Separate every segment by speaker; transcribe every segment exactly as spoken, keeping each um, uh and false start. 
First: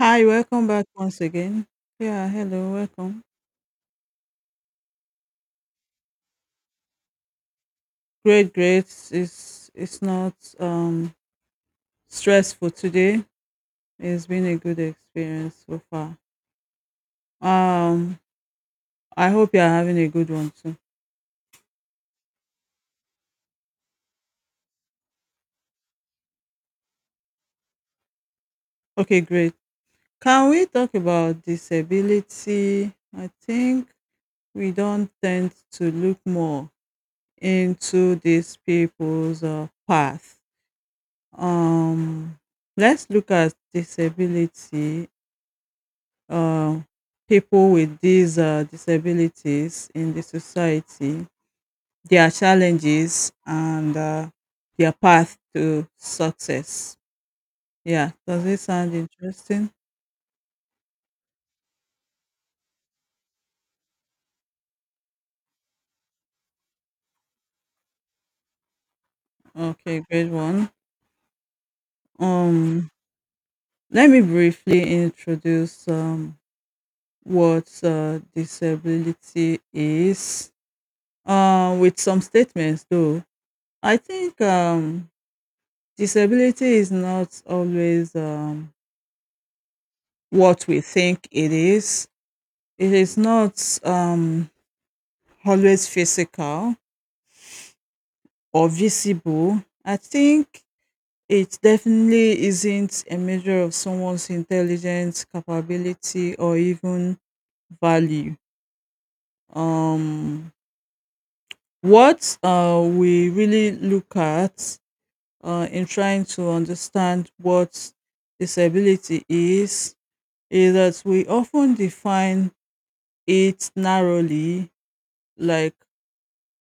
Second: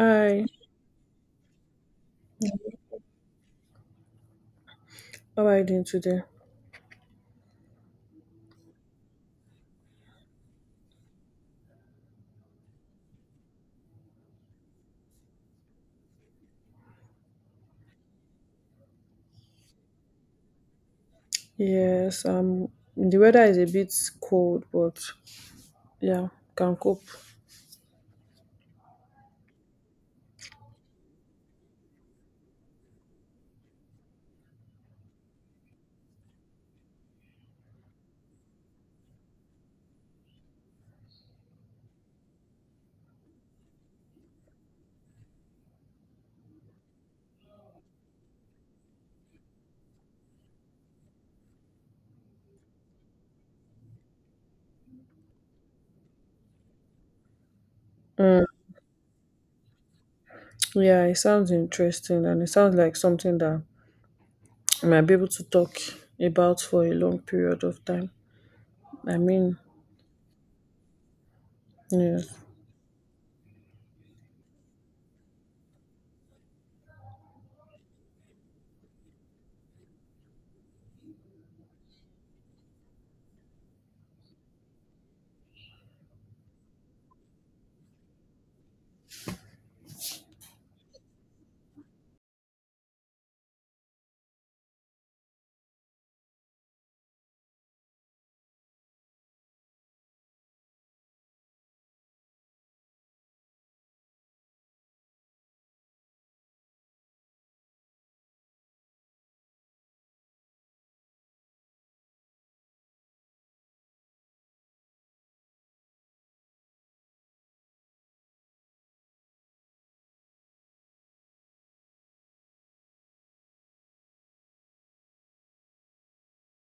Speaker 1: Hi, welcome back once again. Yeah, hello, welcome.
Speaker 2: how are you doing today?
Speaker 1: Great, great. It's it's not um stressful today. It's been a good experience so far. Um, I hope you are having a good one too.
Speaker 2: Yes, um, the weather is a bit cold, but yeah, can cope.
Speaker 1: Okay, great. Can we talk about disability? I think we don't tend to look more into these people's uh, path. Um, let's look at disability, uh, people with these uh, disabilities in the society, their challenges, and uh, their path to success. Yeah, does
Speaker 2: Mm,
Speaker 1: it sound interesting?
Speaker 2: yeah, it sounds interesting and it sounds like something that I might be able to talk about for a long period of time. I mean,
Speaker 1: Okay, great one.
Speaker 2: yes.
Speaker 1: Um, Let me briefly introduce um, what uh, disability is uh, with some statements, though. I think um, disability is not always um, what we think it is. It is not um, always physical or visible. I think it definitely isn't a measure of someone's intelligence, capability, or even value. Um, what uh, we really look at uh, in trying to understand what disability is, is that we often define it narrowly, like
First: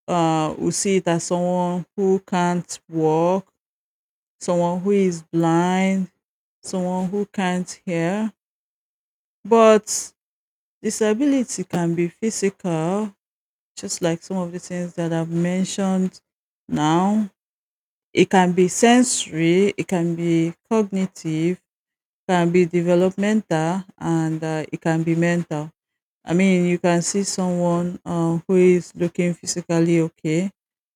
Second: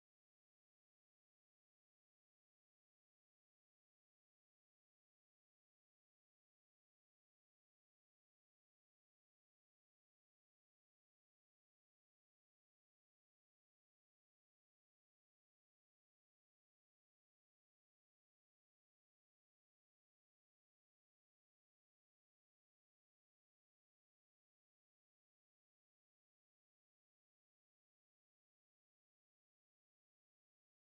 Speaker 1: uh, we see it as someone who can't walk, someone who is blind, someone who can't hear. But disability can be physical, just like some of the things that I've mentioned now. It can be sensory, it can be cognitive, can be developmental, and uh, it can be mental. I mean, you can see someone um, who is looking physically okay,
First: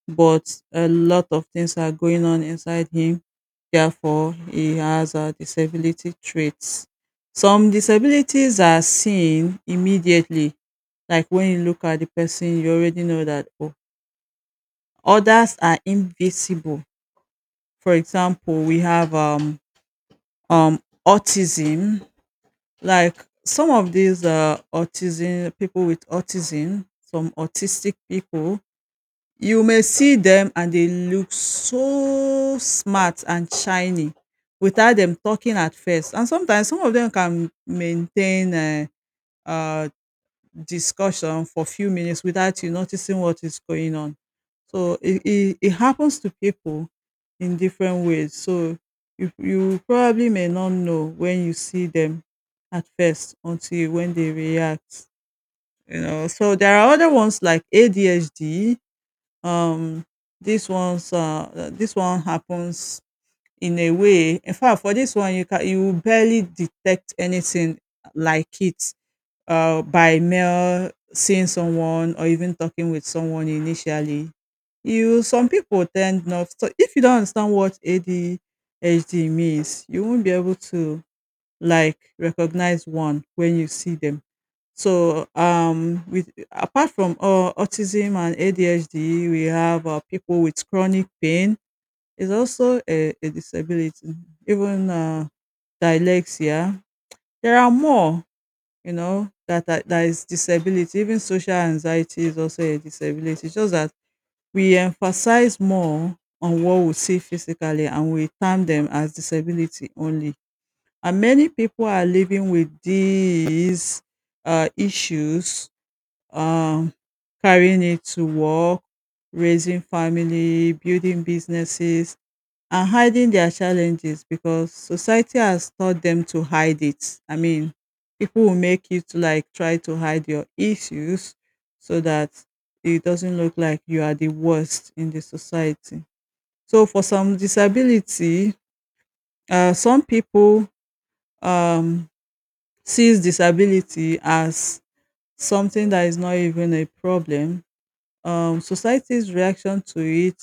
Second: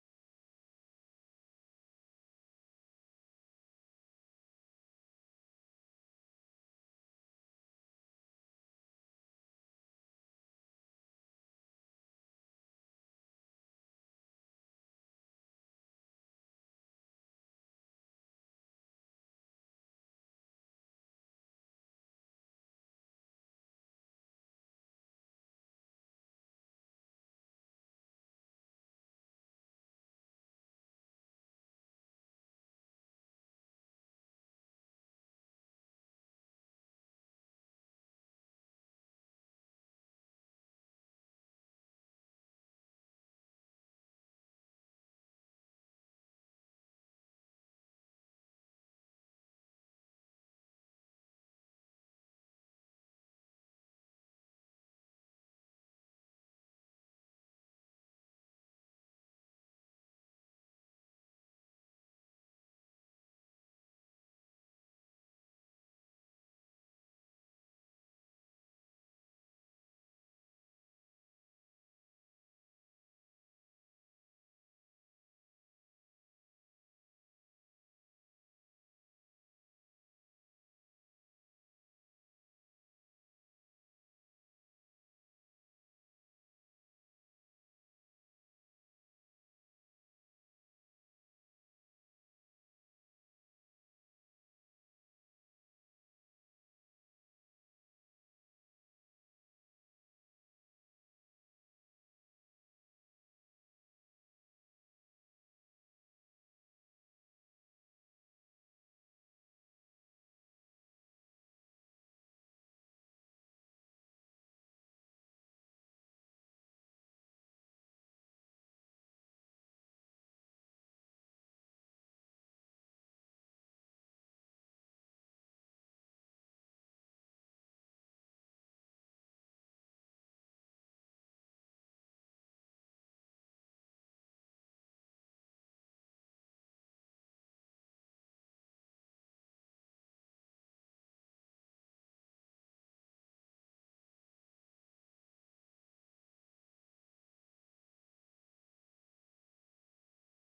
Speaker 1: but a lot of things are going on inside him. Therefore, he has uh, disability traits. Some disabilities are seen immediately, like when you look at the person, you already know that. Oh, others are invisible. For example, we have um, um, autism. Like some of these uh, autism people with autism some autistic people, you may see them and they look so smart and shiny without them talking at first, and sometimes some of them can maintain uh, uh, discussion for a few minutes without you noticing what is going on. So it, it, it happens to people in different ways. So you, you probably may not know when you see them at first until you- when they react. You know, so there are other ones like A D H D. Um, this one's uh, uh, this one happens in a way. In fact, for this one, you can you barely detect anything like it uh, by mail, seeing someone or even talking with someone initially. You Some people tend not so if you don't understand what A D H D means, you won't be able to like recognize one when you see them. So um with apart from uh, autism and A D H D, we have uh, people with chronic pain is also a, a disability, even uh, dyslexia. There are more, you know, that that that is disability. Even social anxiety is also a disability. It's just that we emphasize more on what we see physically and we term them as disability only. And many people are living with these uh, issues, um, carrying it to work, raising family, building businesses, and hiding their challenges because society has taught them to hide it. I mean, people will make you to like try to hide your issues so that it doesn't look like you are the worst in the society. So for some disability, uh, some people um, sees disability as something that is not even a problem. Um, society's reaction to it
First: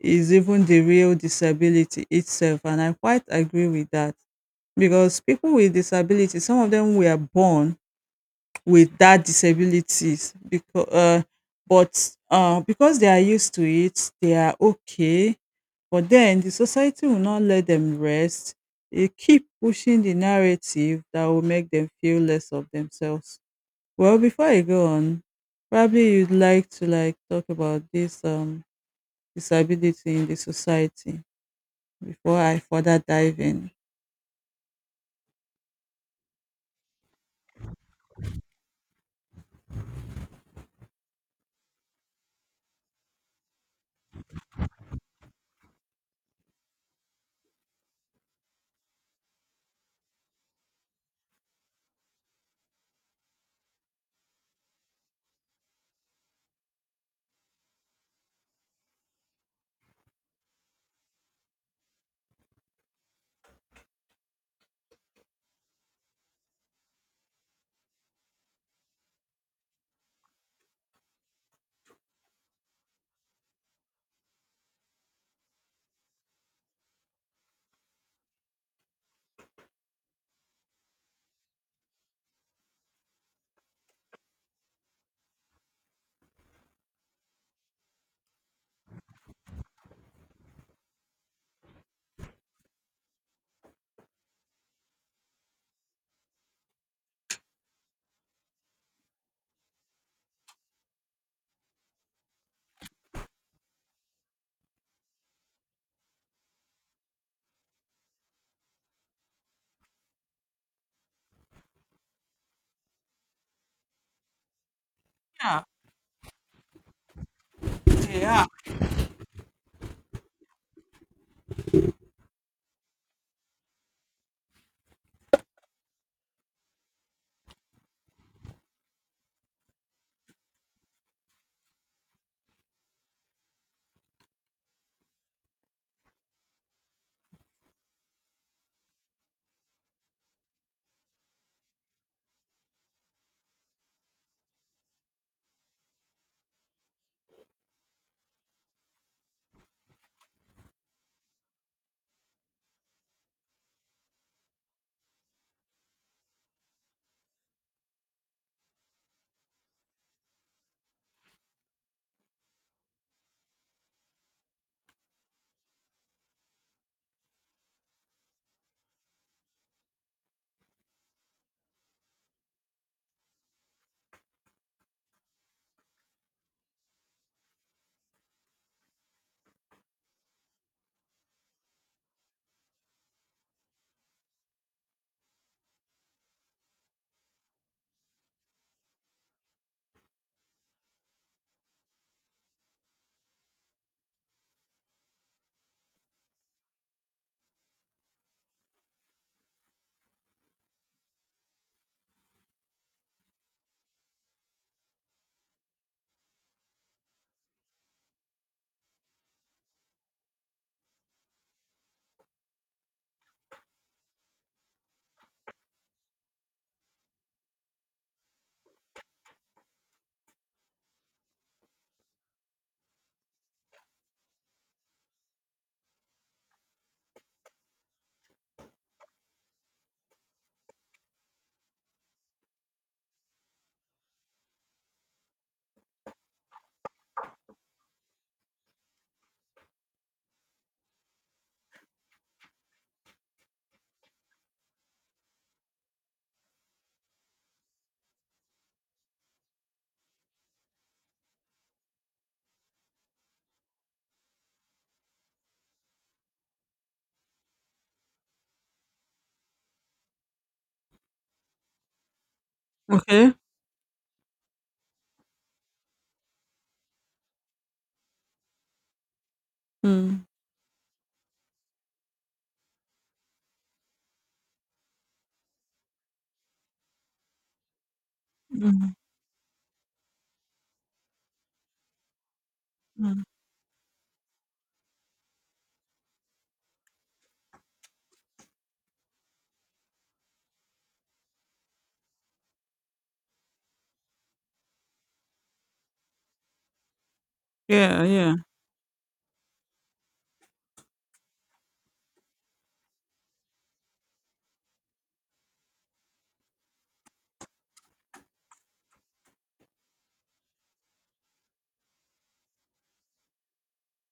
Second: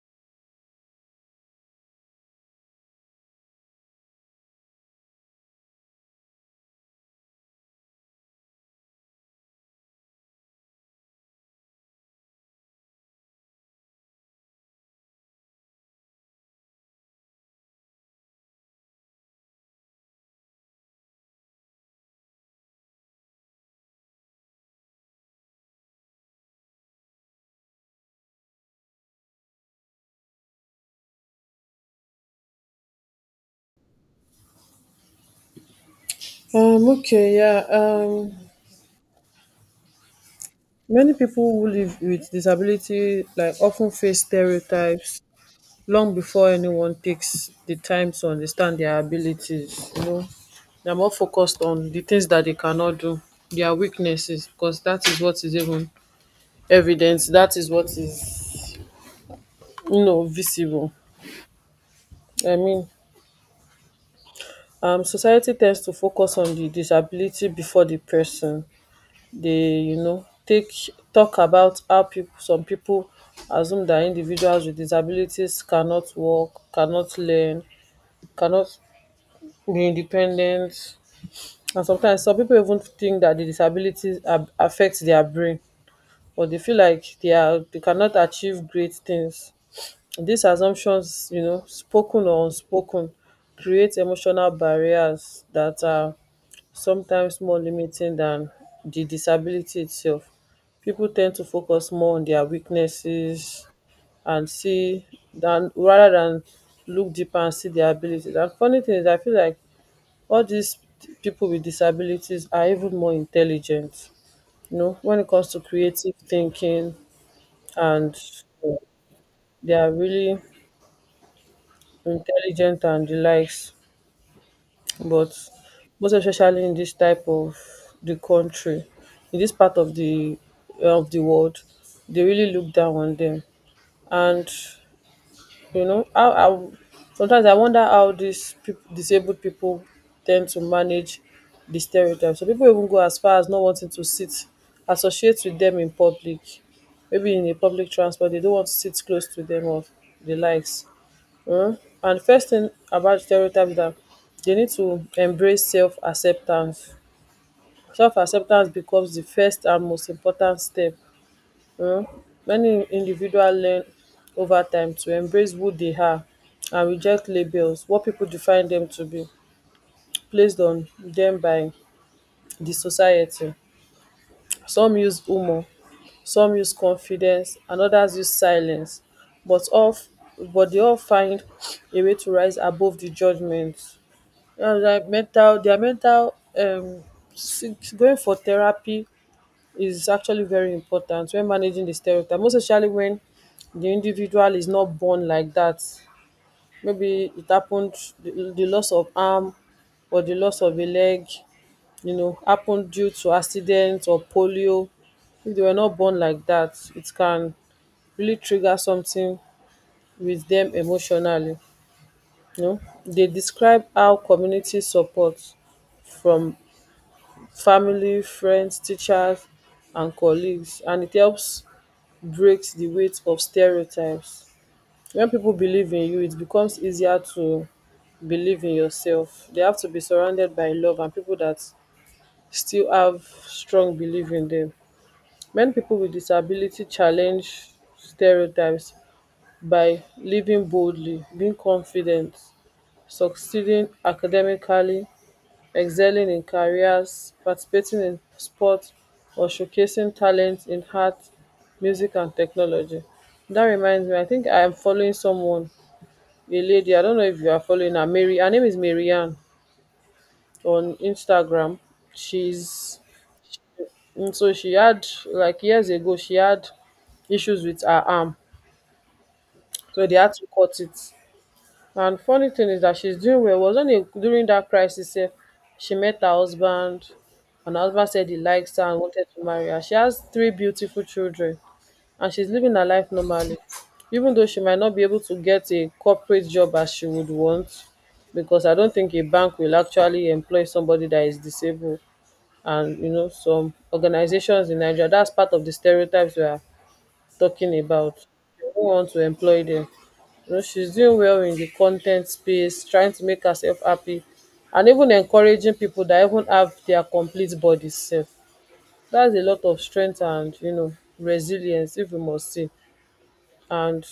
Speaker 1: is even the real disability itself, and I quite agree with that. Because people with disabilities, some of them were born with that disabilities. Because, um but um because they are used to it, they are okay. But then the society will not let them rest. They keep pushing the narrative that will make them feel less of themselves. Well, before I go on, probably you'd like to like talk about this um disability in the society before I further dive in?
Speaker 2: Um, okay, yeah, um, many people who live with disability like often face stereotypes long before anyone takes the time to understand their abilities. You know, they are more focused on the things that they cannot do, their weaknesses, because that is what is even evident, that is what is, you know, visible. I mean, um society tends to focus on the disability before the person. They you know take talk about how people, some people, assume that individuals with disabilities cannot work, cannot learn, cannot be independent. And sometimes some people even think that the disabilities ab- affect their brain, or they feel like they are they cannot achieve great things. These assumptions, you know, spoken or unspoken, create emotional barriers that are sometimes more limiting than the disability itself. People tend to focus more on their weaknesses and see than rather than look deeper and see their abilities. And funny thing is, I feel like all these people with disabilities are even more intelligent, you know, when it comes to
Speaker 1: Yeah,
Speaker 2: creative thinking and
Speaker 1: yeah.
Speaker 2: uh, they are really intelligent and the likes. But most especially in this type of the country, in this part of the of the world, they really look down on them. And you know, how how sometimes I wonder how these peop- disabled people tend to manage the stereotypes. So people even go as far as not wanting to sit, associate with them in public. Maybe in a public transport, they don't want to sit close to them or the likes. Mm. And first thing about stereotypes is that they need to embrace self acceptance. Self acceptance becomes the first and most important step. um many individuals learn ova time to embrace who dey are and reject labels what pipo define dem to be placed on dem by di society. Some use humour, some use confidence and odas use silence, but all, but dey all find a way to rise above di judgement. Mental, dia mental um s- going for therapy is actually very important when managing the stereotype, most especially when the individual is not born like that. Maybe it happened, the, the loss of arm or the loss of a leg, you know, happened due to accident or polio. If they were not born like that, it can really trigger something with them emotionally. You know, they describe how community support from family, friends, teachers, and colleagues, and it helps breaks the weight of stereotypes. When people believe in you, it becomes easier to believe in yourself. They have to be surrounded by love and people that still have strong belief in them. Many people with disability challenge stereotypes by living boldly, being confident, succeeding academically, excelling in careers, participating in sports, or showcasing talent in art, music and technology. That reminds me, I think I am following someone, a lady. I don't know if you are following her. Mary, her name is Marianne, on Instagram. She's,
Speaker 1: Okay.
Speaker 2: mm, so she had, like, years ago she had issues with her arm, so they
Speaker 1: Hmm.
Speaker 2: had to cut it. And funny thing is that she's doing well. Was on a during that crisis, eh, she met her husband, and her husband said he likes her
Speaker 1: Mhm,
Speaker 2: and wanted to marry her. She has three beautiful children, and she's living her life
Speaker 1: mm.
Speaker 2: normally, even though she might not be able to get a corporate job as she would want, because I don't think a bank will actually employ somebody that is disabled. And you know, some organizations in Nigeria, that's part of the stereotypes we are talking
Speaker 1: Yeah,
Speaker 2: about. She
Speaker 1: yeah.
Speaker 2: do not want to employ them. You know, she's doing well in the content space, trying to make herself happy, and even encouraging people that even have their complete bodies self. That's a lot of strength and, you know, resilience, if you must say. And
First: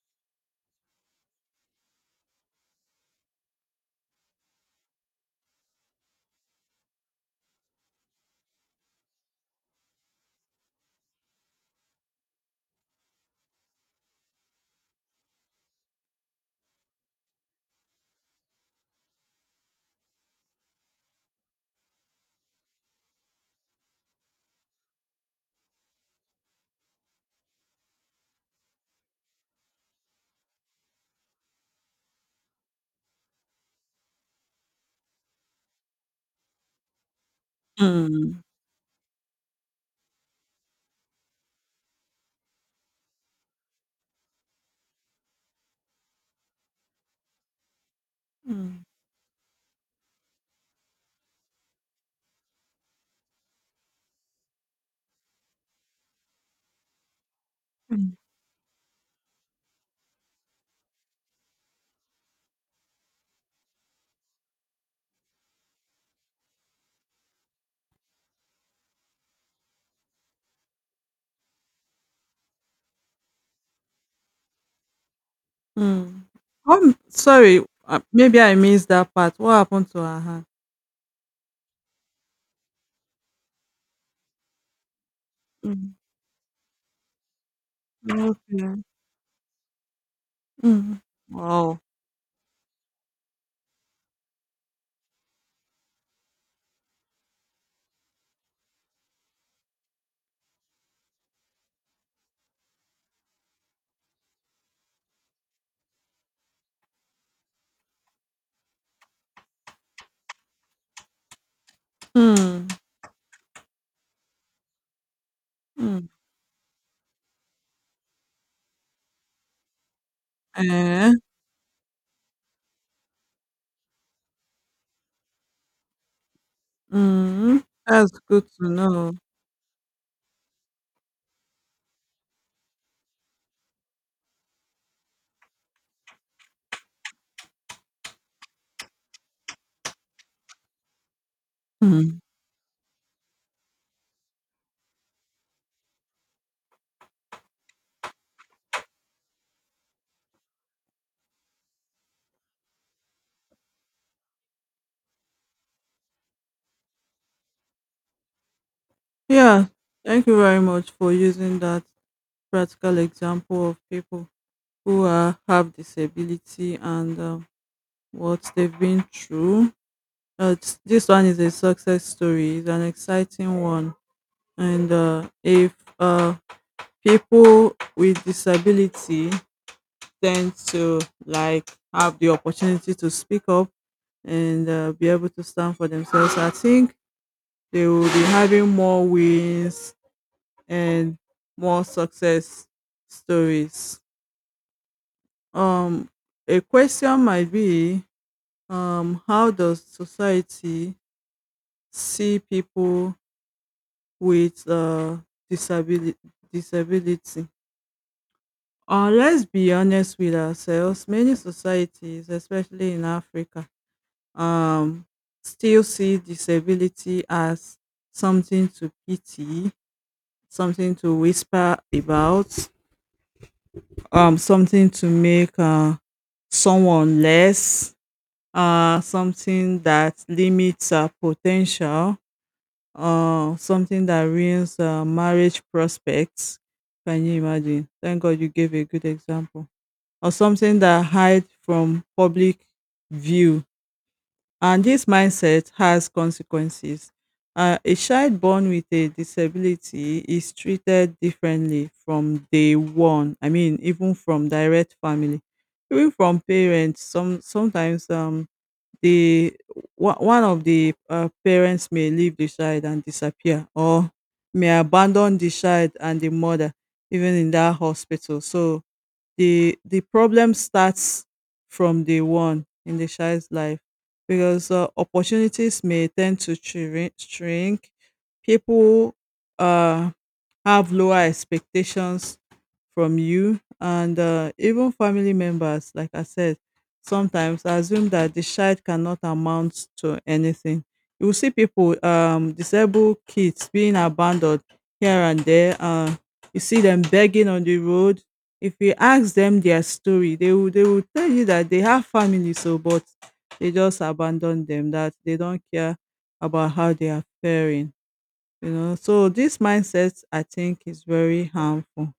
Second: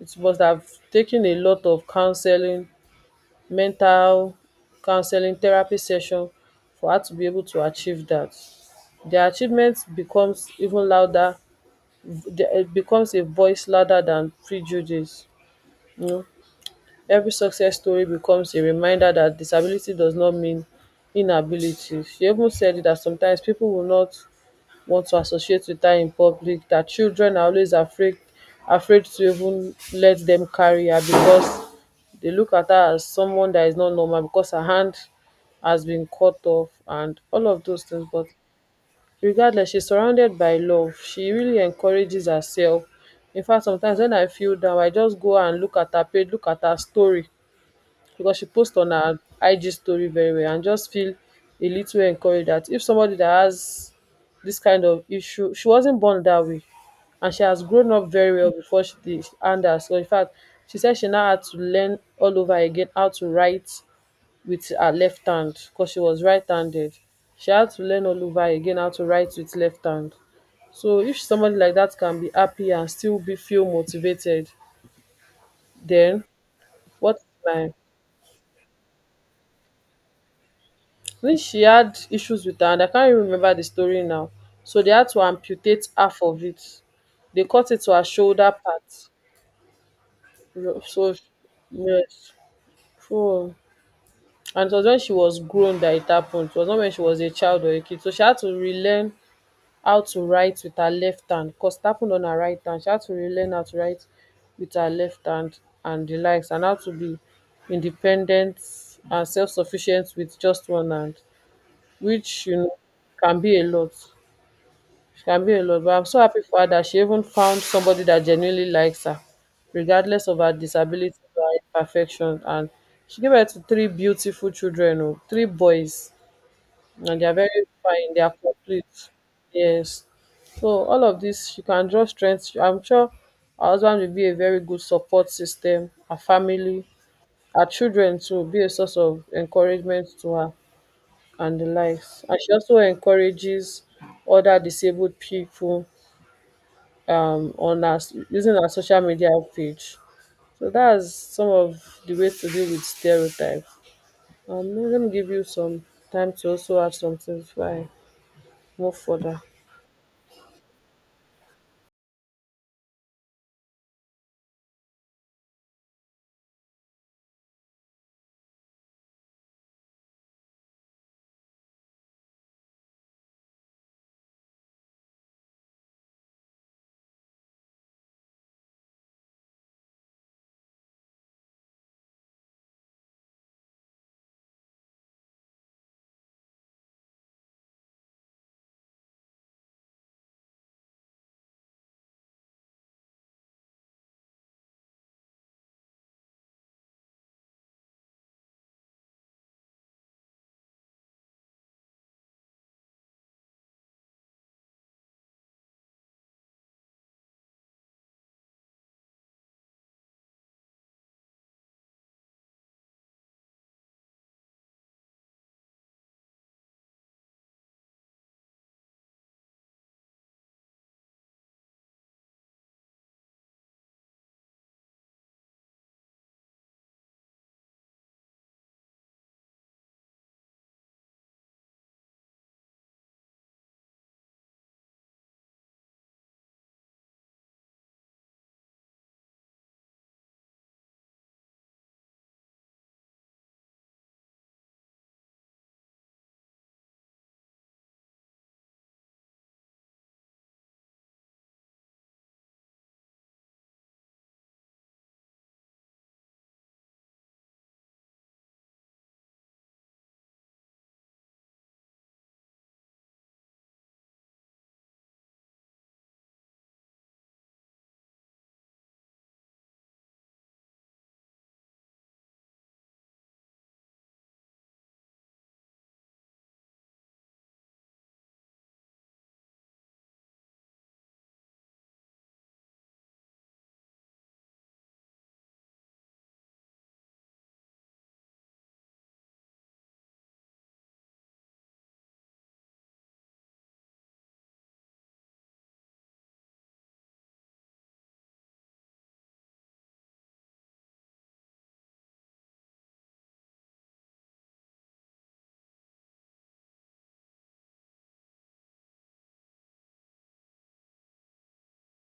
Speaker 2: it must have taken a lot of counseling, mental counseling, therapy session for her to be able to achieve that. Their achievement becomes even louder, v- it becomes a voice louder than prejudice. You know, every success story becomes a reminder that disability does not mean inability. She even said that sometimes people will not want to associate with her in public, that children are always afraid afraid to even let them carry her because they look at her as someone that is not normal because her hand has been cut off and all of those things. But
Speaker 1: Mm,
Speaker 2: regardless, she's surrounded by love. She really encourages herself. In fact, sometimes when I feel down, I just go and look at her page, look at her story, because she posts
Speaker 1: mm,
Speaker 2: on her IG story very well and just feel a little encouraged that if somebody that has this kind of issue, she wasn't born that way and she has grown up very well before she did and her, so in fact, she said she now had to learn all over again how to write with her left hand because she was right-handed. She had to learn all over again how to write with left hand. So if somebody like that can be happy and still be feel motivated,
Speaker 1: mm.
Speaker 2: then
Speaker 1: Um,
Speaker 2: what,
Speaker 1: sorry,
Speaker 2: my,
Speaker 1: uh, maybe I missed that part. What happened to her hand?
Speaker 2: I, she had issues with her hand. I can't even remember the story now. So they had to amputate
Speaker 1: Mm,
Speaker 2: half of it. They cut it to her shoulder
Speaker 1: okay.
Speaker 2: part. Ro-
Speaker 1: Mm.
Speaker 2: So
Speaker 1: Wow.
Speaker 2: yes. So, and it was when she was grown that it happened. It was not when she was a child or a kid. So she had to relearn how to write with her left hand, cos it happened on her right hand. She had to relearn how to write with her left hand and the likes, and how to be independent and self-sufficient with just one hand, which, you
Speaker 1: Mm,
Speaker 2: know, can be a lot. She Can be a lot. But I'm
Speaker 1: mm,
Speaker 2: so happy for her that she even found somebody that genuinely likes her, regardless of her
Speaker 1: eh,
Speaker 2: disability or her imperfection. And she gave birth to three beautiful children, oh, three boys, and they are
Speaker 1: mm,
Speaker 2: very
Speaker 1: that's
Speaker 2: fine. They are
Speaker 1: good to
Speaker 2: complete.
Speaker 1: know.
Speaker 2: Yes. So all of this, you can draw strength. I'm sure our husband will be a very good support system. Our family, our children to be a source of encouragement to her and the
Speaker 1: Mm.
Speaker 2: likes. And she also encourages other disabled people, um, on us using our social media page. So that's some of the ways to deal with stereotypes. Um, let me give you some time to also add some things before I move further.
Speaker 1: Yeah, thank you very much for using that practical example of people who are, have disability and um, what they've been through. Uh, this one is a success story. It's an exciting one. And uh, if uh, people with disability tend to like have the opportunity to speak up and uh, be able to stand for themselves, I think they will be having more wins and more success stories. um a question might be, um how does society see people with uh disability disability? Uh, let's be honest with ourselves. Many societies, especially in Africa, um, still see disability as something to pity, something to whisper about, um, something to make uh, someone less, uh, something that limits uh, potential, uh, something that ruins uh, marriage prospects. Can you imagine? Thank God you gave a good example. Or something that hide from public view. And this mindset has consequences. Uh, a child born with a disability is treated differently from day one. I mean, even from direct family, even from parents. Some sometimes um the one one of the uh, parents may leave the child and disappear, or may abandon the child and the mother even in that hospital. So the the problem starts from day one in the child's life because uh, opportunities may tend to shrink. shrink. People uh, have lower expectations from you, and uh, even family members, like I said, sometimes I assume that the child cannot amount to anything. You will see people, um disabled kids being abandoned here and there. Uh you see them begging on the road. If you ask them their story, they will they will tell you that they have family, so but they just abandon them, that they don't care about how they are faring. You know, so this mindset I think is very harmful.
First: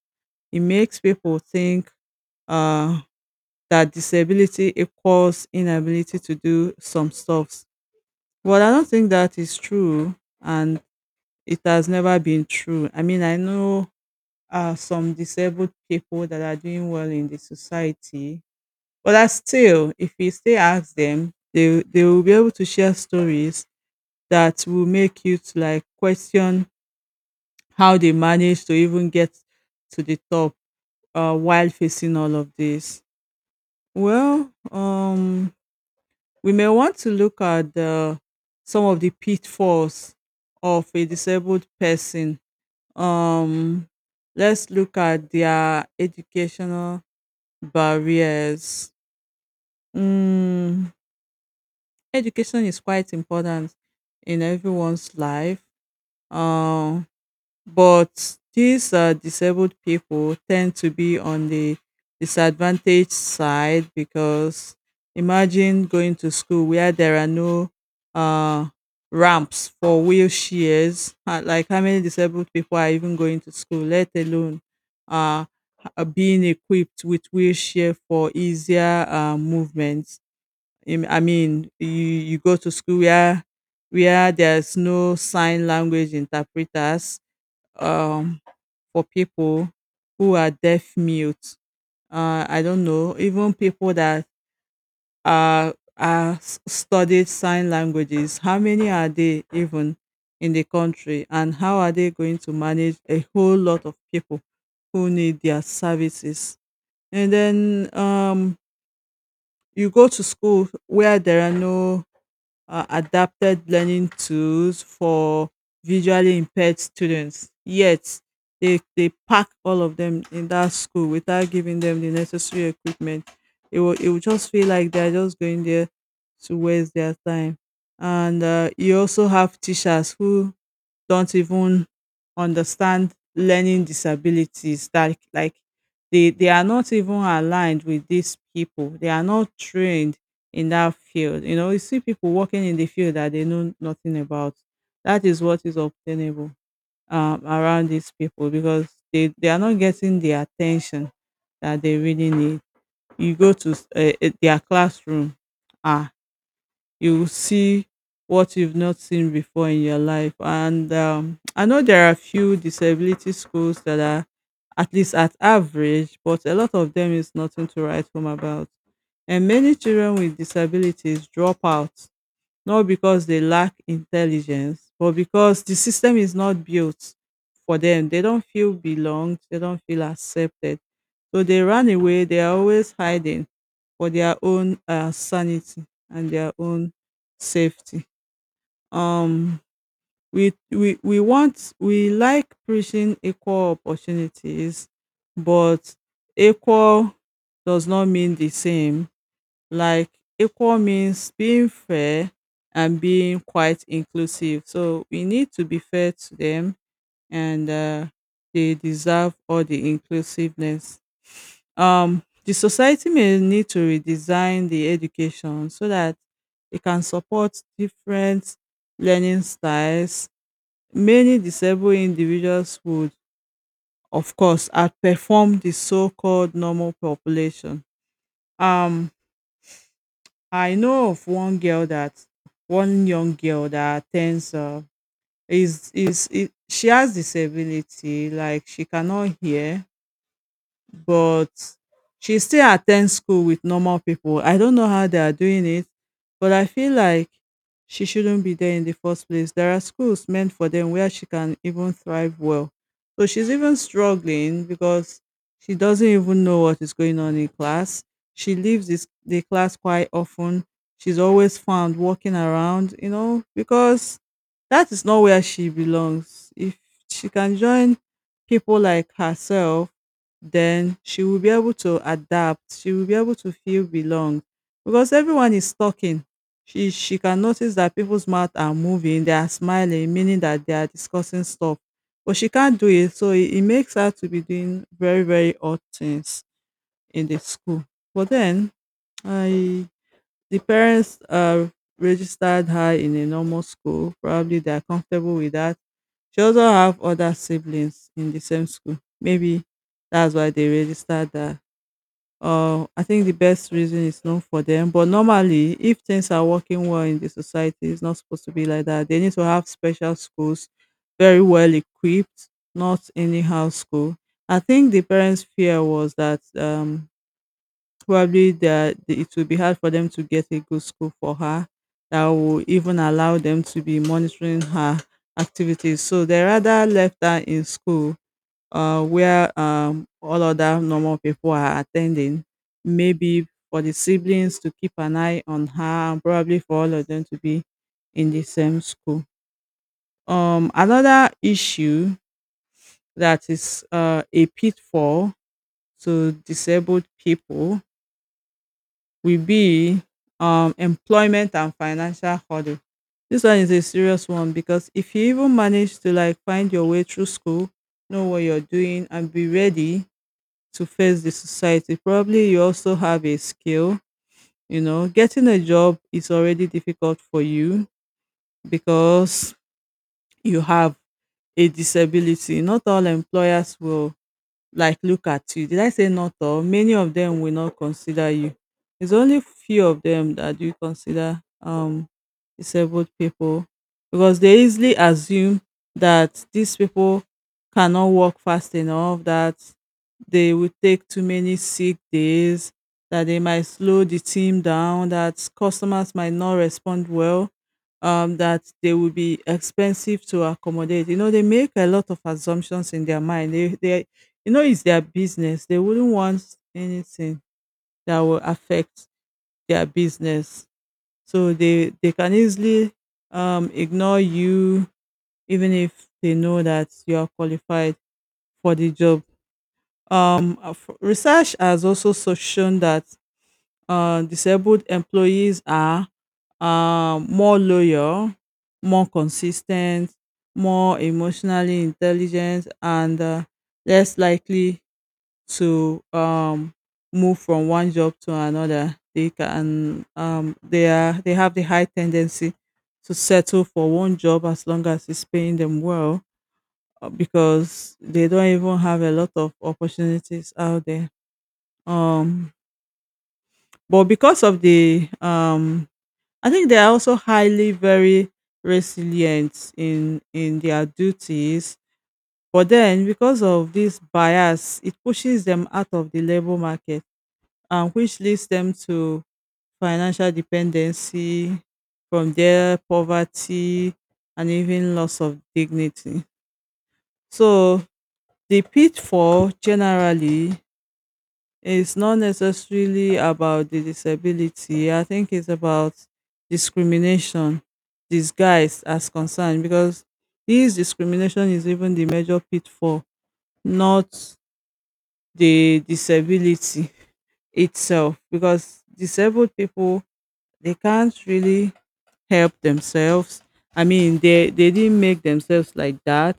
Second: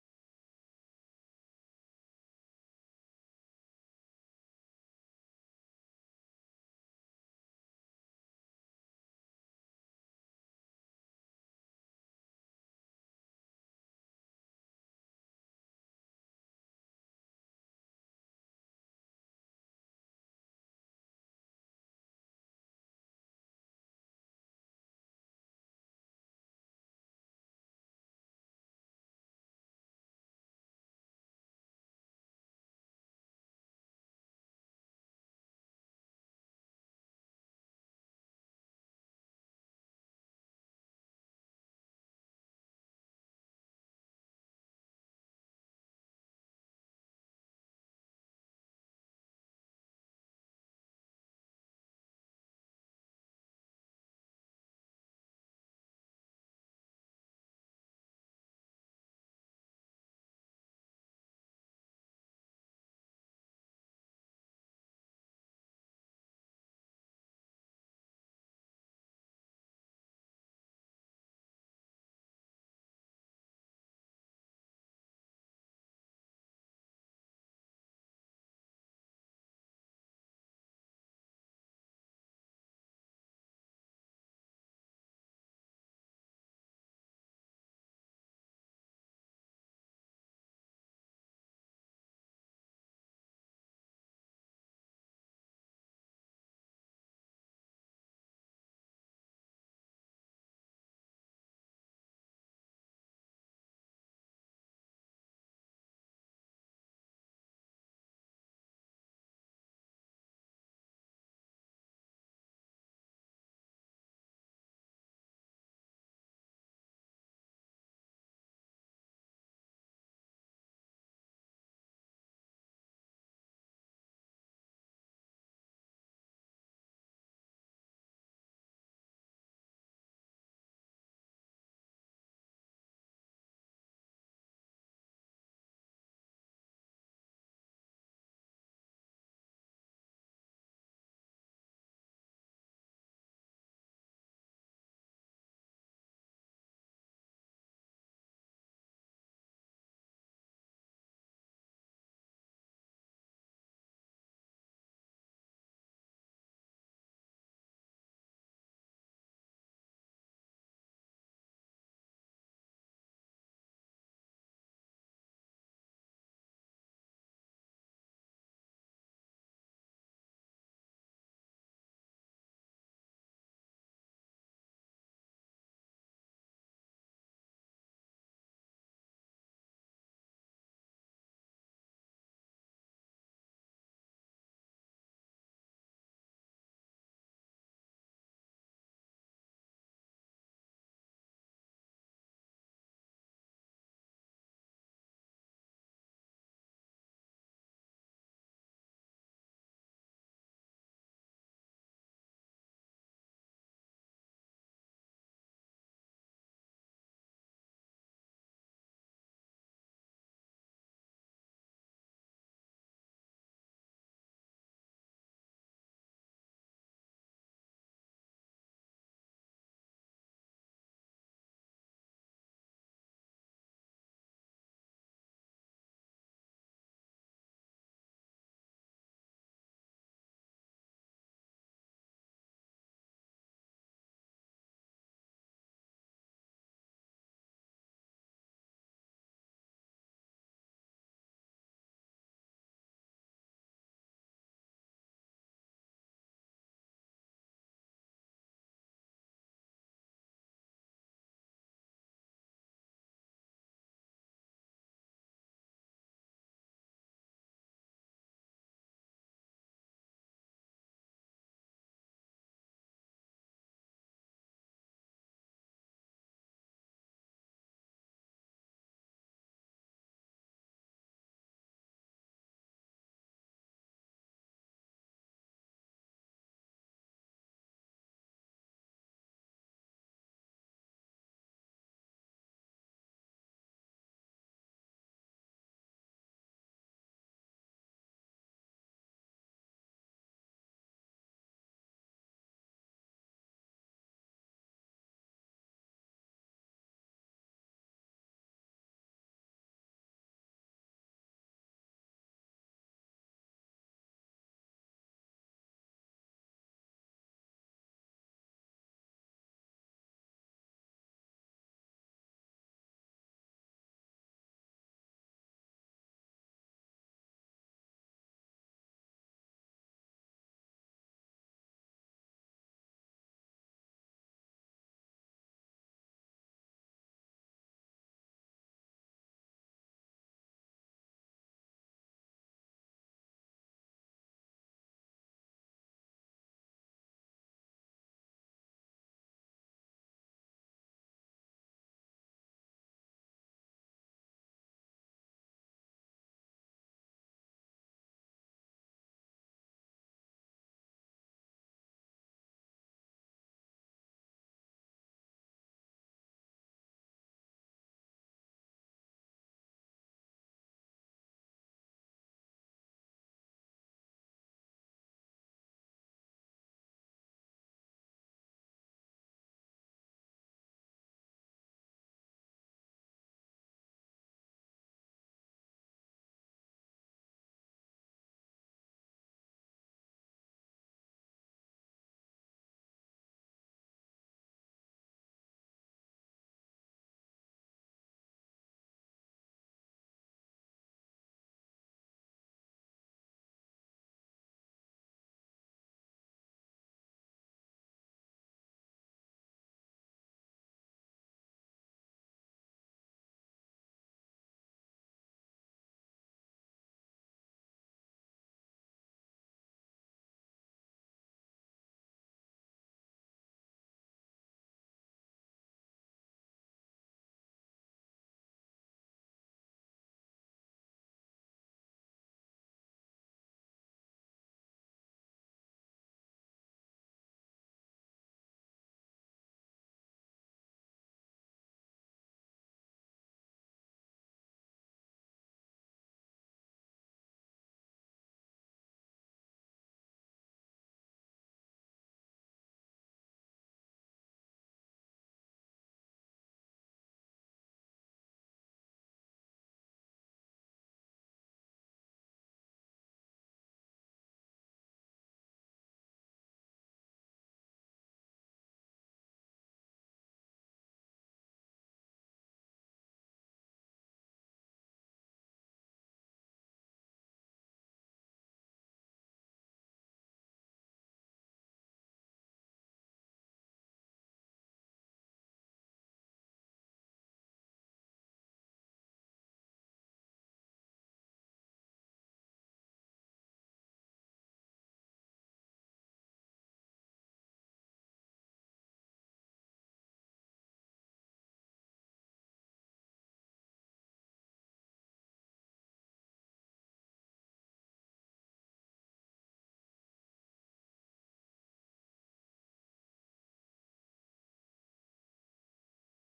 Speaker 1: It makes people think uh, that disability equals inability to do some stuff. But I don't think that is true, and it has never been true. I mean, I know uh, some disabled people that are doing well in the society, but I still, if you still ask them, they they will be able to share stories that will make you to like question how they manage to even get to the top uh, while facing all of this. Well, um, we may want to look at the, some of the pitfalls of a disabled person. Um, let's look at their educational barriers. Mm, education is quite important in everyone's life. Um, but these uh, disabled people tend to be on the disadvantaged side because imagine going to school where there are no uh, ramps for wheelchairs. Uh, like how many disabled people are even going to school, let alone uh, uh, being equipped with wheelchair for easier uh, movements. Im- I mean, you, you go to school where where there's no sign language interpreters, um, for people who are deaf mute. Uh, I don't know, even people that are, are s- studied sign languages, how many are they even in the country? And how are they going to manage a whole lot of people who need their services? And then um, you go to school where there are no uh, adapted learning tools for visually impaired students. Yet, they, they pack all of them in that school without giving them the necessary equipment. It will, it will just feel like they're just going there to waste their time. And uh, you also have teachers who don't even understand learning disabilities, that like they they are not even aligned with these people, they are not trained in that field. You know, you see people working in the field that they know nothing about. That is what is obtainable um, around these people because they, they are not getting the attention that they really need. You go to s- eh, eh, their classroom, ah, you will see what you've not seen before in your life. And um, I know there are few disability schools that are at least at average, but a lot of them is nothing to write home about. And many children with disabilities drop out not because they lack intelligence, but because the system is not built for them. They don't feel belonged, they don't feel accepted. So they run away, they are always hiding for their own uh, sanity and their own safety. Um we, we we want, we like preaching equal opportunities, but equal does not mean the same. Like equal means being fair and being quite inclusive. So we need to be fair to them, and uh, they deserve all the inclusiveness. Um, the society may need to redesign the education so that it can support different learning styles. Many disabled individuals would, of course, outperform the so called normal population. Um, I know of one girl that one young girl that attends, uh, is is it, she has disability, like she cannot hear, but she still attends school with normal people. I don't know how they are doing it, but I feel like she shouldn't be there in the first place. There are schools meant for them where she can even thrive well. So she's even struggling because she doesn't even know what is going on in class. She leaves this, the class quite often. She's always found walking around, you know, because that is not where she belongs. If she can join people like herself, then she will be able to adapt. She will be able to feel belong because everyone is talking. She she can notice that people's mouth are moving, they are smiling, meaning that they are discussing stuff. But she can't do it, so it, it makes her to be doing very very odd things in the school. But then I the parents uh registered her in a normal school. Probably they are comfortable with that. She also have other siblings in the same school. Maybe that's why they registered her. Uh, I think the best reason is known for them. But normally, if things are working well in the society, it's not supposed to be like that. They need to have special schools, very well equipped, not anyhow school. I think the parents' fear was that um, probably that it will be hard for them to get a good school for her that will even allow them to be monitoring her activities. So they rather left her in school uh, where um, all other normal people are attending. Maybe for the siblings to keep an eye on her, and probably for all of them to be in the same school. Um, another issue that is uh, a pitfall to disabled people will be um, employment and financial hurdle. This one is a serious one because if you even manage to like find your way through school, know what you're doing, and be ready to face the society. Probably you also have a skill. You know, getting a job is already difficult for you because you have a disability. Not all employers will like look at you. Did I say not all? Many of them will not consider you. It's only few of them that you consider um disabled people because they easily assume that these people cannot work fast enough, that they will take too many sick days, that they might slow the team down, that customers might not respond well, um, that they will be expensive to accommodate. You know, they make a lot of assumptions in their mind. They, they you know, it's their business. They wouldn't want anything that will affect their business. So they they can easily um ignore you even if they know that you are qualified for the job. Um uh, f- research has also so- shown that uh, disabled employees are um more loyal, more consistent, more emotionally intelligent and uh, less likely to um move from one job to another. They can um they are they have the high tendency to settle for one job as long as it's paying them well, uh, because they don't even have a lot of opportunities out there. um but because of the um I think they are also highly very resilient in in their duties. But then because of this bias it pushes them out of the labor market and which leads them to financial dependency, from there, poverty, and even loss of dignity. So, the pitfall generally is not necessarily about the disability. I think it's about discrimination disguised as concern, because this discrimination is even the major pitfall, not the disability itself, because disabled people they can't really help themselves. I mean, they they didn't make themselves like that.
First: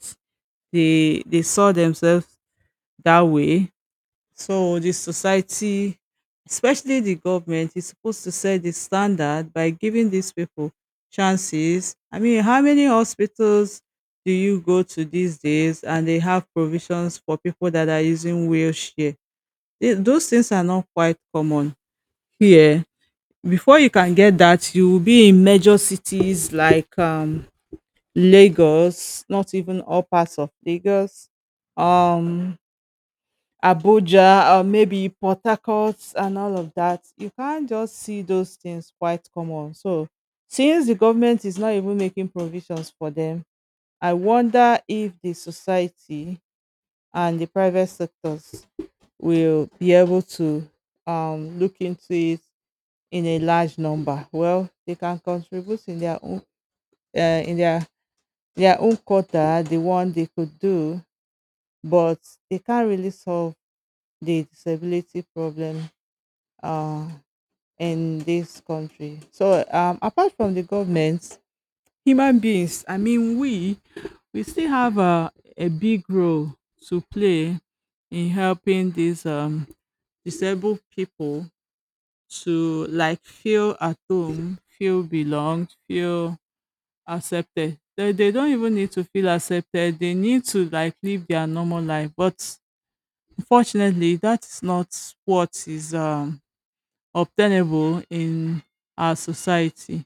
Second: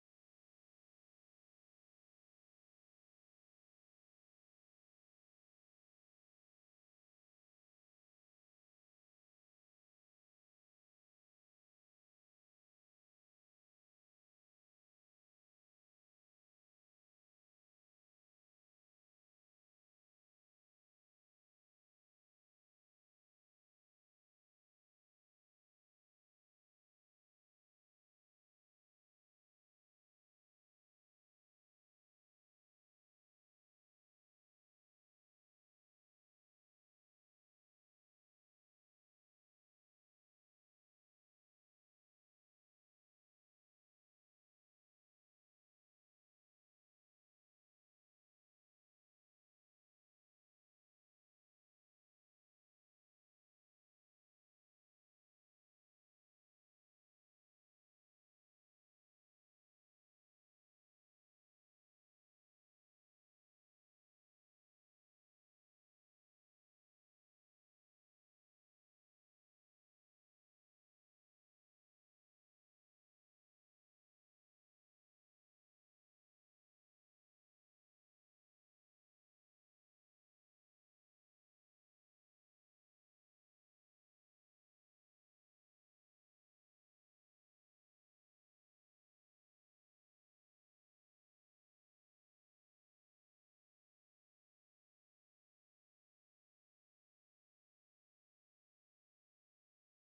Speaker 1: They they saw themselves that way. So the society, especially the government, is supposed to set the standard by giving these people chances. I mean, how many hospitals do you go to these days and they have provisions for people that are using wheelchair? Th- Those things are not quite common here. Before you can get that, you will be in major cities like um, Lagos, not even all parts of Lagos, um, Abuja, or maybe Port Harcourt, and all of that. You can't just see those things quite common. So, since the government is not even making provisions for them, I wonder if the society and the private sectors will be able to um, look into it in a large number. Well, they can contribute in their own uh, in their their own quota, the one they could do, but they can't really solve the disability problem, uh, in this country. So, um, apart from the government, human beings, I mean, we we still have a, a big role to play in helping these um, disabled people to like feel at home, feel belonged, feel accepted. They they don't even need to feel accepted. They need to like live their normal life. But unfortunately, that is not what is um obtainable in our society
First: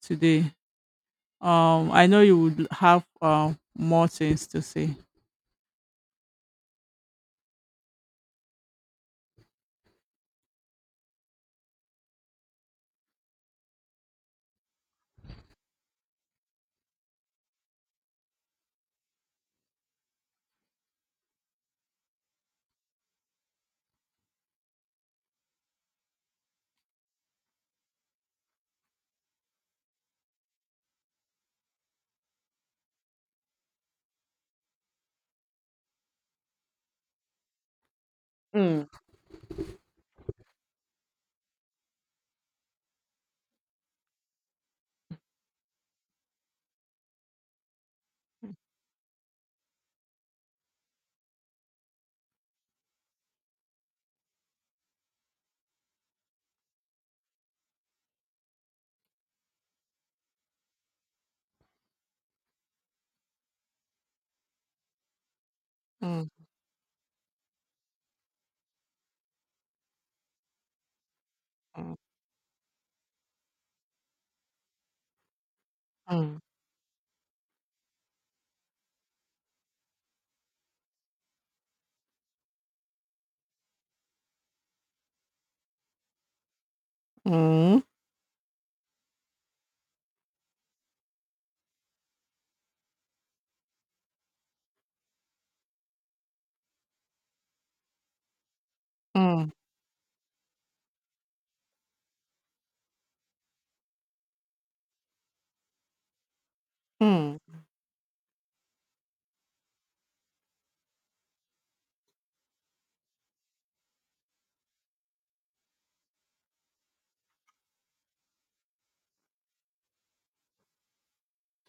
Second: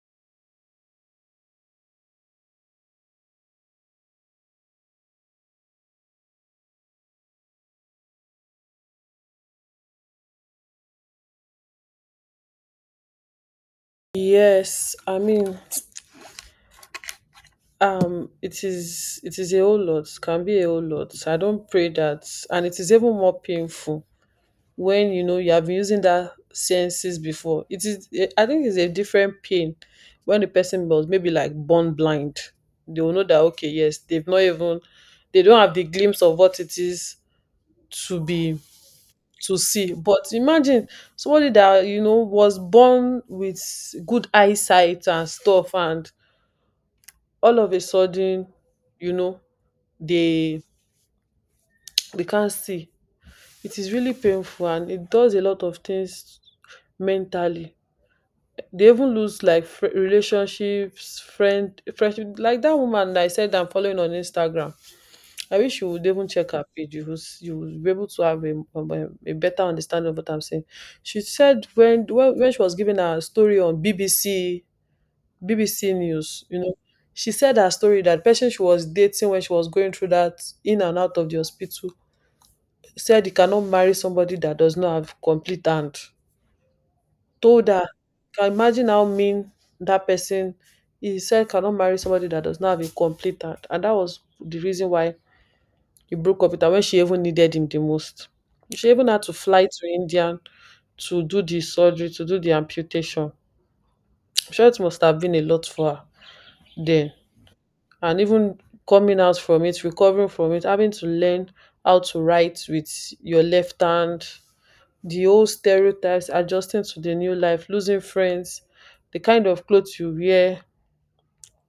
Speaker 1: today. Um, I know you would have uh, more things to say.
Speaker 2: Yes, I mean, um, it is it is a whole lot, can be a whole lot. I don't pray that, and it is even more painful when you know you have been using that senses before. It is, eh, I think, it's a different pain when the person was maybe like born blind. They will know that okay, yes, they've not even, they don't have the glimpse of what it is to be
Speaker 1: Mm,
Speaker 2: to see. But imagine somebody that you know was born with good eyesight and stuff and all of a sudden, you know, they they can't see. It is really painful and it does a lot of things mentally. They even lose like fr- relationships, friend, friendship. Like that woman that I said I'm following on Instagram. I wish you would
Speaker 1: mm,
Speaker 2: even check her page. You would, you would be able to have a, um, um, a better understanding of what I'm saying. She said
Speaker 1: mm,
Speaker 2: when when, when she was giving her story on B B C, BBC
Speaker 1: mm,
Speaker 2: news, you know, she said her story, that person she was dating, when she was going through that in and out of the hospital, said you cannot marry somebody that does not have complete hand. Told
Speaker 1: mm,
Speaker 2: her, can imagine how mean that person. He said cannot marry somebody that does not have a complete hand, and that was the reason why he broke up with her when she even needed him the most. She even had to
Speaker 1: mm,
Speaker 2: fly to India to do the surgery, to do the amputation. I'm sure it must have been a lot for her den.
Speaker 1: mm.
Speaker 2: And even coming out from it, recovering from it, having to learn how to write with your left hand, the old stereotypes, adjusting to the new life, losing friends, the kind of clothes you wear,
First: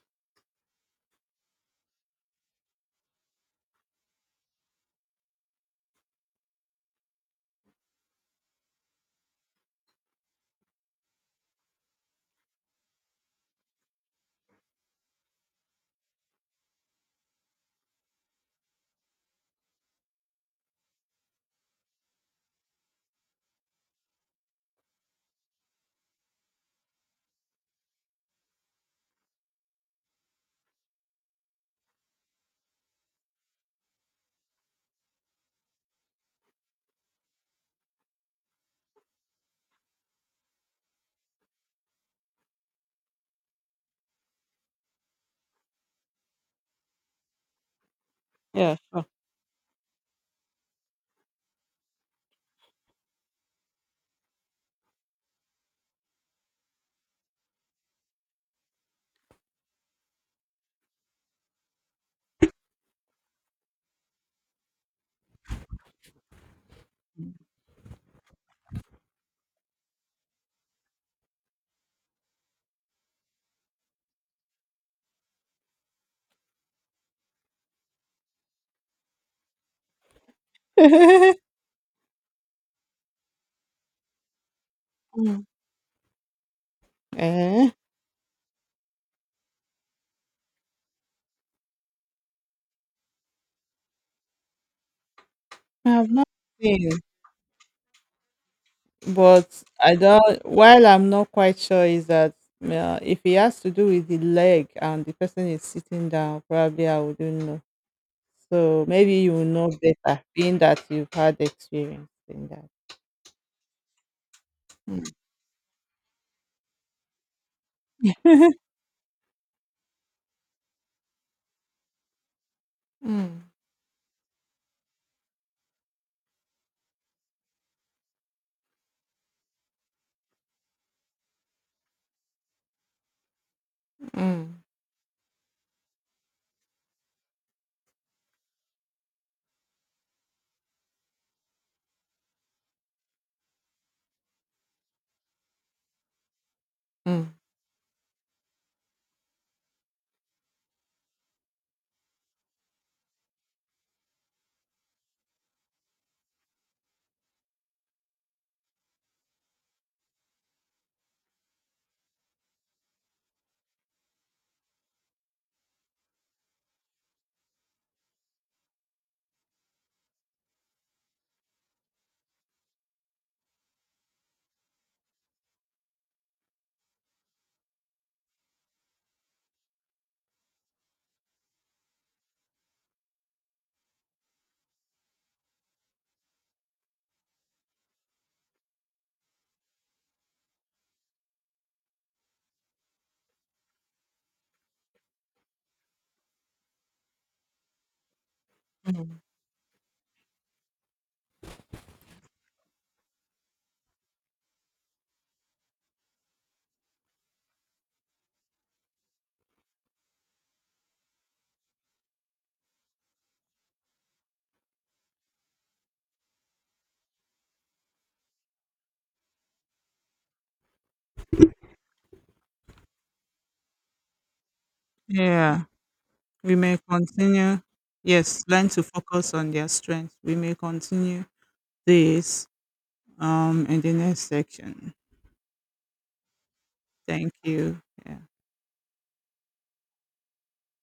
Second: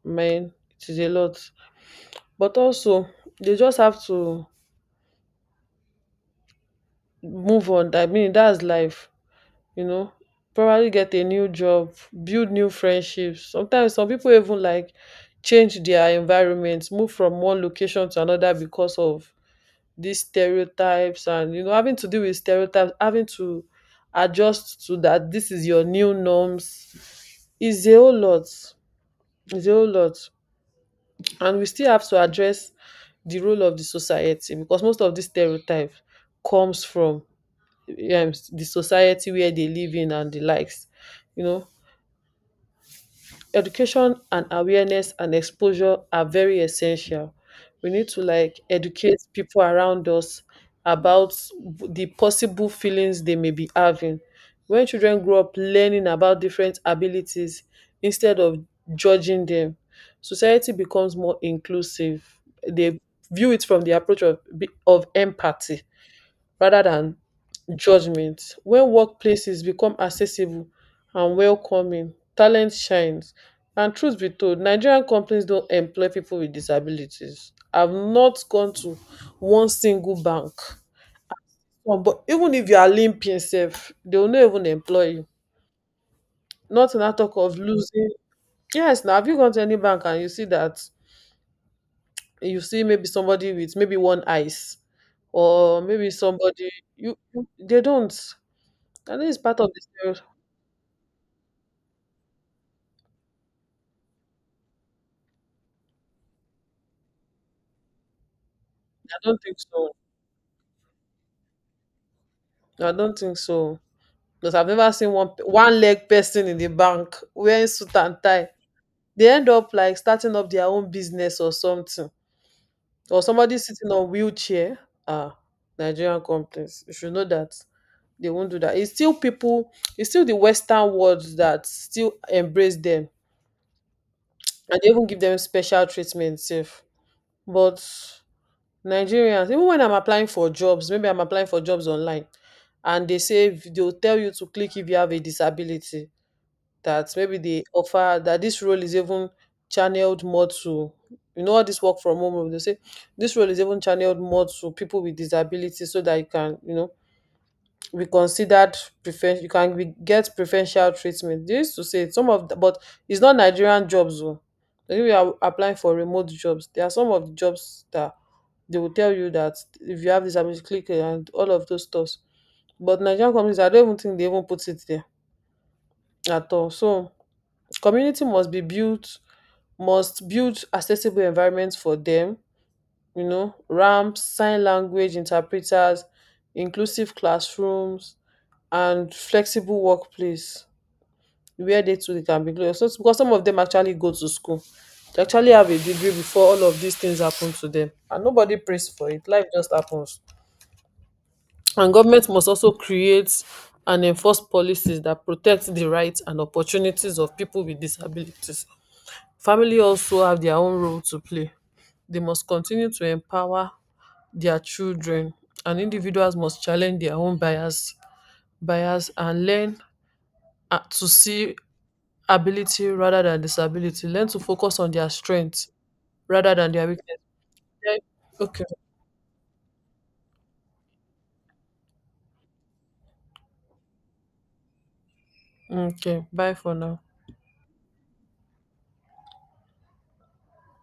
Speaker 2: man, it is a lot. But also, they just have to move on. I mean, that's life, you know. Probably get a new job, build new friendships. Sometimes some people even like change their environment, move from one location to another because of these stereotypes, and you know, having to deal with stereotypes, having to adjust to that, this is your new norms, is a whole lot. is a whole lot and we still have to address the role of the society, because most of these stereotypes comes from, um, the society where they live in and the likes. You know, education and awareness and exposure are very essential. We need to like
Speaker 1: Yeah, sure.
Speaker 2: educate people around us about the possible feelings they may be having. When children grow up learning about different abilities instead of judging them, society becomes more inclusive. They view it from the approach of of empathy rather than judgment. When workplaces become accessible and welcoming, talent shines. And truth be told, Nigerian companies don't employ people with disabilities. I've not gone to one single bank. Oh, but even if you are limping self, they will not even employ you.
Speaker 1: Mm.
Speaker 2: Not in that talk of
Speaker 1: Eh,
Speaker 2: losing. Yes, now have you gone to any bank and you see that you see maybe somebody with maybe one eyes or
Speaker 1: I
Speaker 2: maybe
Speaker 1: have not
Speaker 2: somebody,
Speaker 1: seen.
Speaker 2: you you- they don't. And this is part
Speaker 1: But
Speaker 2: of the
Speaker 1: I
Speaker 2: stereo-.
Speaker 1: don't. While I'm not quite sure is that, uh, if it has to do with the leg and the person is sitting down, probably I wouldn't know. So maybe
Speaker 2: I
Speaker 1: you
Speaker 2: don't
Speaker 1: will
Speaker 2: think
Speaker 1: know
Speaker 2: so.
Speaker 1: better, being that you've had experience in that.
Speaker 2: I don't think so. Because I've never
Speaker 1: Mm,
Speaker 2: seen one one leg person in the bank wearing suit and tie. They end up like starting up their own business or something. Or
Speaker 1: mm,
Speaker 2: somebody sitting on wheelchair. Ah, Nigerian companies. You should know that. They won't do that. It's still people, it's still the Western world that still embrace them,
Speaker 1: mm,
Speaker 2: and they even give them special treatment safe. But Nigerians, even when I'm applying for jobs, maybe I'm applying for jobs online, and they say they'll tell you to click if you have a disability, that
Speaker 1: mm,
Speaker 2: maybe they offer that this role is even channeled more to, you know, all this work from home, they say this role is even channeled more to people with disabilities so that you can, you know, be considered, prefer you can be get preferential treatment. They used to say it, some of the, but it's not Nigerian jobs. Oh, if you are applying for remote jobs. There are some of the jobs that they will tell you that if you have disability, click here and all of those stuffs. But Nigerian companies, I don't even think they even put it there at all. So community must be built, must build accessible environments for them, you know, ramps, sign language interpreters, inclusive classrooms, and flexible workplace where they too they can be glorious. So, because some of them actually go to school. They actually have a degree before all of these things happen to them. And nobody prays for
Speaker 1: mm.
Speaker 2: it. Life just happens. And government must also create and enforce policies that protect the rights and opportunities of people with disabilities. Family also have their own role to play. They must continue to empower their children, and individuals must challenge their own bias bias and learn, uh, to see ability rather than disability, learn to focus on their
Speaker 1: Yeah,
Speaker 2: strengths rather
Speaker 1: we
Speaker 2: than
Speaker 1: may
Speaker 2: their weakness.
Speaker 1: continue. Yes,
Speaker 2: Learn-, okay,
Speaker 1: learn to focus on their strength. We may continue this um in the next section.
Speaker 2: okay, bye for now.
Speaker 1: Thank you. Yeah.